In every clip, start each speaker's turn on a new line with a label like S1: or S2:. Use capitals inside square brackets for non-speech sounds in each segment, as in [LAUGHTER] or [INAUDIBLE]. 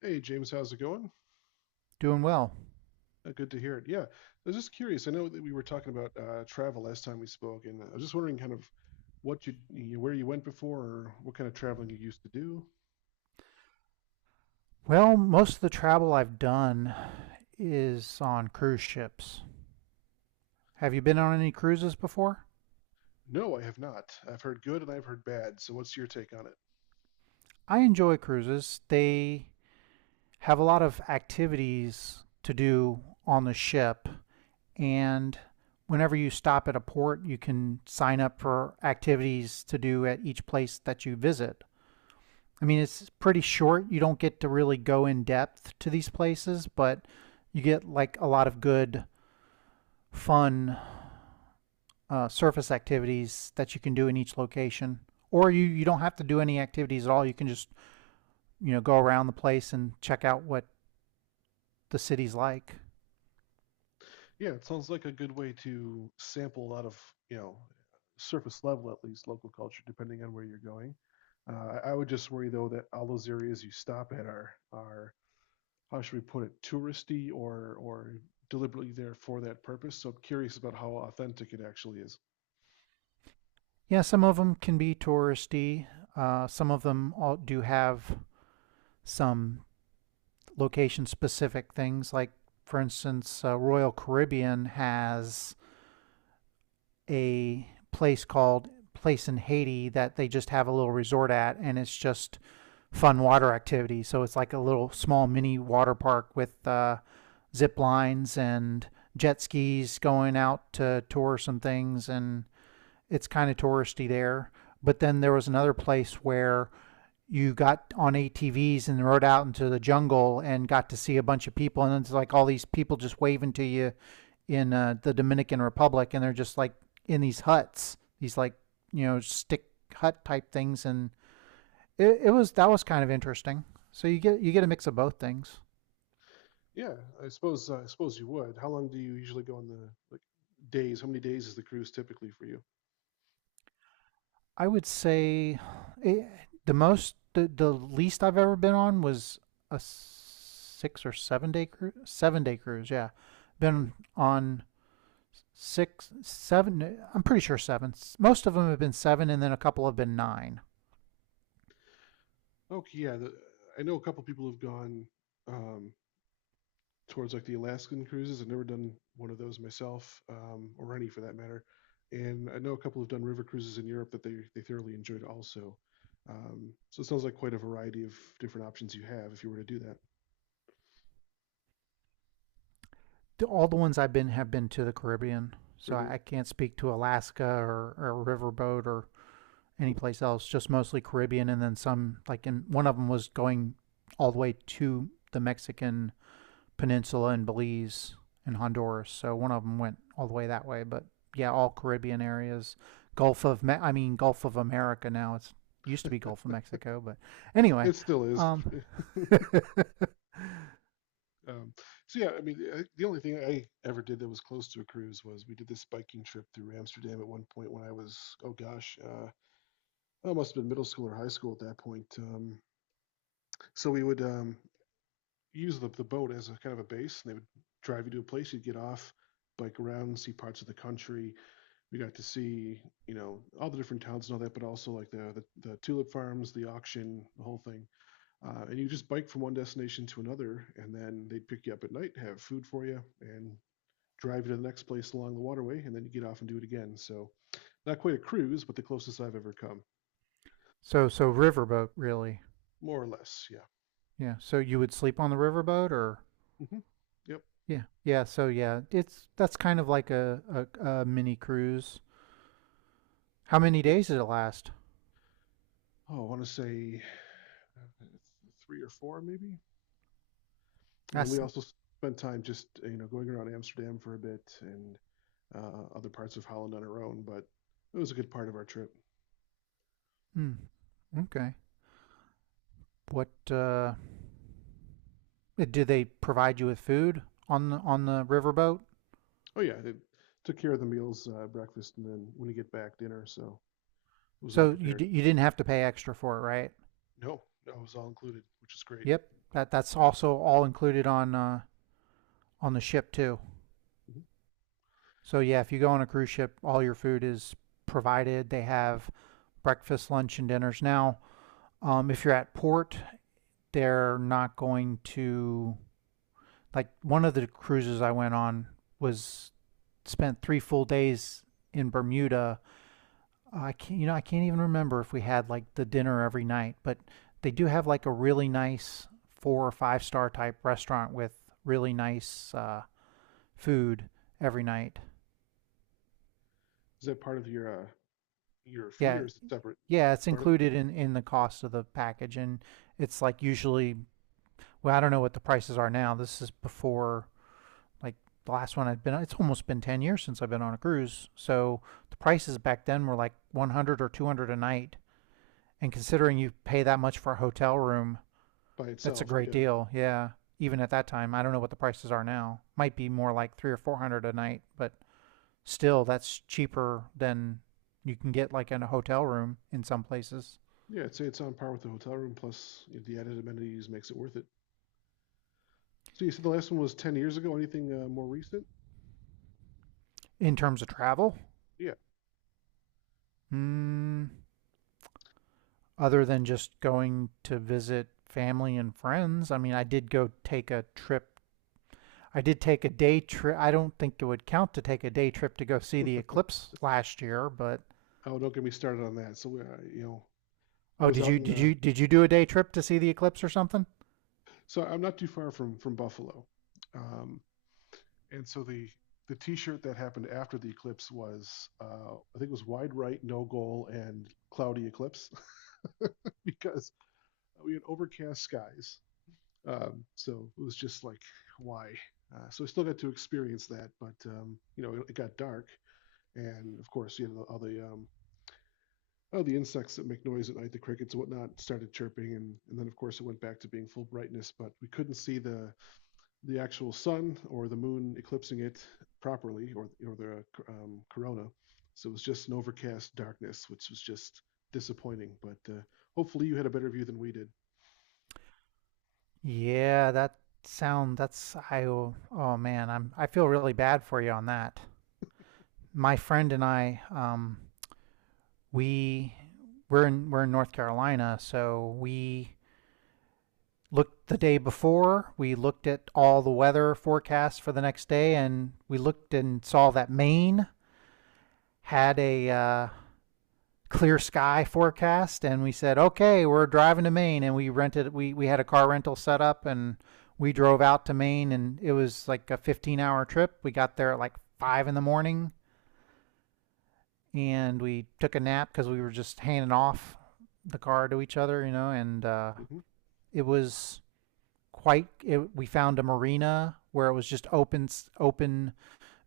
S1: Hey, James, how's it going?
S2: Doing well.
S1: Good to hear it. Yeah, I was just curious. I know that we were talking about travel last time we spoke, and I was just wondering kind of what you where you went before, or what kind of traveling you used to do.
S2: Well, most of the travel I've done is on cruise ships. Have you been on any cruises before?
S1: No, I have not. I've heard good and I've heard bad. So, what's your take on it?
S2: I enjoy cruises. They have a lot of activities to do on the ship, and whenever you stop at a port, you can sign up for activities to do at each place that you visit. I mean, it's pretty short. You don't get to really go in depth to these places, but you get like a lot of good fun surface activities that you can do in each location. Or you don't have to do any activities at all. You can just, you know, go around the place and check out what the city's like.
S1: Yeah, it sounds like a good way to sample a lot of, you know, surface level at least local culture, depending on where you're going. I would just worry though that all those areas you stop at are, how should we put it, touristy or deliberately there for that purpose. So I'm curious about how authentic it actually is.
S2: Yeah, some of them can be touristy. Some of them all do have some location specific things. Like, for instance, Royal Caribbean has a place called Place in Haiti that they just have a little resort at, and it's just fun water activity. So it's like a little small mini water park with zip lines and jet skis going out to tour some things, and it's kind of touristy there. But then there was another place where you got on ATVs and rode out into the jungle and got to see a bunch of people, and it's like all these people just waving to you in the Dominican Republic, and they're just like in these huts, these like you know stick hut type things, and it was that was kind of interesting. So you get a mix of both things.
S1: Yeah, I suppose you would. How long do you usually go on the like days? How many days is the cruise typically for you?
S2: I would say it, the most the least I've ever been on was a 6 or 7 day cruise. 7 day cruise, yeah. Been on six, seven. I'm pretty sure seven. Most of them have been seven, and then a couple have been nine.
S1: Okay, yeah, the, I know a couple people have gone um, towards like the Alaskan cruises. I've never done one of those myself, or any for that matter. And I know a couple have done river cruises in Europe that they thoroughly enjoyed also. So it sounds like quite a variety of different options you have if you were to do that.
S2: All the ones I've been have been to the Caribbean, so I
S1: Caribbean.
S2: can't speak to Alaska or riverboat or anyplace else, just mostly Caribbean, and then some like in one of them was going all the way to the Mexican peninsula in Belize and Honduras. So one of them went all the way that way, but yeah, all Caribbean areas, Gulf of Me- I mean Gulf of America now. It's used to be Gulf of Mexico, but anyway,
S1: It still is.
S2: um,
S1: [LAUGHS]
S2: [LAUGHS]
S1: Um, so yeah, I mean, I, the only thing I ever did that was close to a cruise was we did this biking trip through Amsterdam at one point when I was, oh gosh, I must have been middle school or high school at that point. So we would, use the boat as a kind of a base. And they would drive you to a place, you'd get off, bike around, see parts of the country. We got to see, you know, all the different towns and all that, but also like the tulip farms, the auction, the whole thing. And you just bike from one destination to another, and then they'd pick you up at night, have food for you, and drive you to the next place along the waterway, and then you get off and do it again. So not quite a cruise, but the closest I've ever come,
S2: so riverboat really,
S1: more or less. Yeah.
S2: yeah. So you would sleep on the riverboat or
S1: Hmm. Yep.
S2: yeah, yeah. So yeah, it's that's kind of like a mini cruise. How many
S1: It,
S2: days did it last?
S1: oh, I want to say uh, th- three or four, maybe. And then we
S2: That's
S1: also spent time just you know going around Amsterdam for a bit and other parts of Holland on our own. But it was a good part of our trip.
S2: mm, okay. What do they provide you with food on the riverboat?
S1: Oh yeah, it took care of the meals, breakfast, and then when you get back, dinner. So it was all
S2: So you
S1: prepared.
S2: d- you didn't have to pay extra for it, right?
S1: No, no, it was all included, which is great.
S2: Yep. That that's also all included on the ship too.
S1: Mhm.
S2: So yeah, if you go on a cruise ship, all your food is provided. They have breakfast, lunch, and dinners. Now, if you're at port, they're not going to like one of the cruises I went on was spent three full days in Bermuda I can't, you know, I can't even remember if we had like the dinner every night, but they do have like a really nice four or five-star type restaurant with really nice food every night.
S1: Is that part of your fee
S2: Yeah,
S1: or is it separate?
S2: yeah, it's
S1: Part of it
S2: included in the cost of the package, and it's like usually, well, I don't know what the prices are now. This is before like the last one I've been. On- It's almost been 10 years since I've been on a cruise, so the prices back then were like 100 or 200 a night, and considering you pay that much for a hotel room.
S1: by
S2: That's a
S1: itself.
S2: great
S1: Yeah,
S2: deal. Yeah. Even at that time, I don't know what the prices are now. Might be more like three or four hundred a night, but still, that's cheaper than you can get like in a hotel room in some places.
S1: yeah. I'd say it's on par with the hotel room. Plus the added amenities makes it worth it. So you said the last one was 10 years ago. Anything more recent?
S2: In terms of travel,
S1: Yeah.
S2: mm, other than just going to visit family and friends, I mean, I did go take a trip. I did take a day trip. I don't think it would count to take a day trip to go see the
S1: [LAUGHS]
S2: eclipse last year, but
S1: Oh, don't get me started on that. So, you know, I
S2: oh,
S1: was
S2: did
S1: out
S2: you
S1: in
S2: did you did you do a day trip to see the eclipse or something?
S1: so I'm not too far from Buffalo, um, and so the T-shirt that happened after the eclipse was I think it was wide right, no goal, and cloudy eclipse [LAUGHS] because we had overcast skies. So it was just like why? So I still got to experience that, but it got dark, and of course you know all the insects that make noise at night, the crickets and whatnot, started chirping, and then of course it went back to being full brightness, but we couldn't see the actual sun or the moon eclipsing it properly or the corona. So it was just an overcast darkness, which was just disappointing. But hopefully you had a better view than we did.
S2: Yeah, that sound that's I oh, oh man, I feel really bad for you on that. My friend and I we we're in North Carolina, so we looked the day before, we looked at all the weather forecasts for the next day and we looked and saw that Maine had a clear sky forecast, and we said, okay, we're driving to Maine, and we rented we had a car rental set up, and we drove out to Maine, and it was like a 15-hour trip. We got there at like five in the morning, and we took a nap because we were just handing off the car to each other, you know, and
S1: Hmm.
S2: it was quite. It, we found a marina where it was just open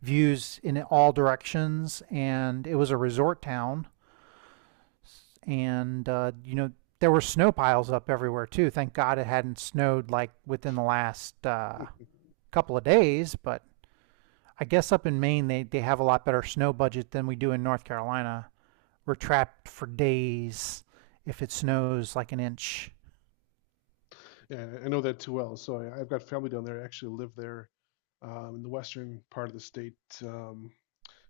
S2: views in all directions, and it was a resort town and you know there were snow piles up everywhere too. Thank God it hadn't snowed like within the last
S1: [LAUGHS]
S2: couple of days, but I guess up in Maine they have a lot better snow budget than we do in North Carolina. We're trapped for days if it snows like an inch.
S1: Yeah, I know that too well. So I've got family down there. I actually live there in the western part of the state, um,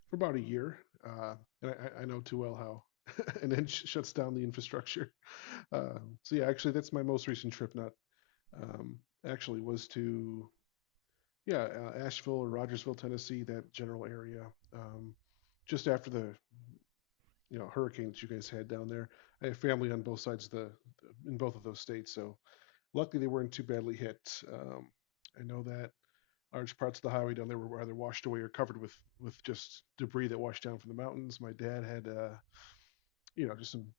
S1: for about a year. Uh, I know too well how. [LAUGHS] And then shuts down the infrastructure. [LAUGHS] So yeah, actually, that's my most recent trip. Not um, actually was to yeah, Asheville or Rogersville, Tennessee, that general area. Um, just after the you know hurricane that you guys had down there, I have family on both sides of the in both of those states. So luckily they weren't too badly hit. Um, I know that large parts of the highway down there were either washed away or covered with just debris that washed down from the mountains. My dad had you know just some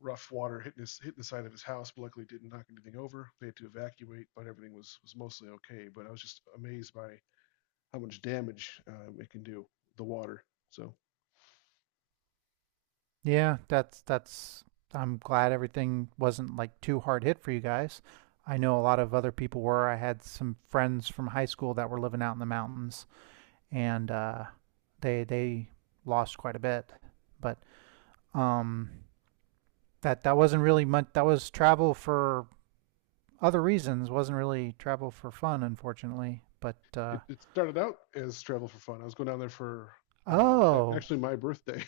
S1: rough water hitting the side of his house, but luckily didn't knock anything over. They had to evacuate, but everything was mostly okay. But I was just amazed by how much damage it can do the water. So
S2: Yeah, that's I'm glad everything wasn't like too hard hit for you guys. I know a lot of other people were. I had some friends from high school that were living out in the mountains and they lost quite a bit. But um, that that wasn't really much. That was travel for other reasons. Wasn't really travel for fun, unfortunately. But
S1: it started out as travel for fun. I was going down there for uh,
S2: oh,
S1: actually my birthday.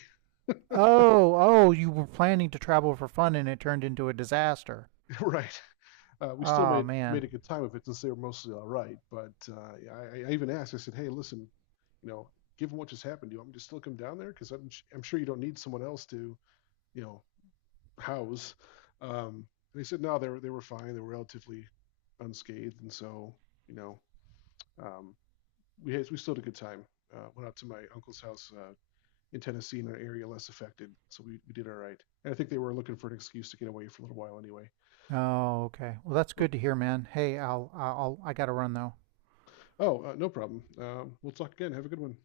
S1: [LAUGHS]
S2: oh, you were planning to travel for fun, and it turned into a disaster.
S1: Right. We still
S2: Oh man.
S1: made a good time of it since they were mostly all right. But yeah, I even asked. I said, "Hey, listen, you know, given what just happened, do you want me to still come down there? Because I'm sure you don't need someone else to, you know, house." Um, and they said, "No, they were fine. They were relatively unscathed, and so you know, um, we still had a good time. Went out to my uncle's house in Tennessee in an area less affected, so we did all right. And I think they were looking for an excuse to get away for a little while anyway.
S2: Oh, okay. Well, that's good to hear, man. Hey, I'll I gotta run though.
S1: Oh, no problem. We'll talk again. Have a good one.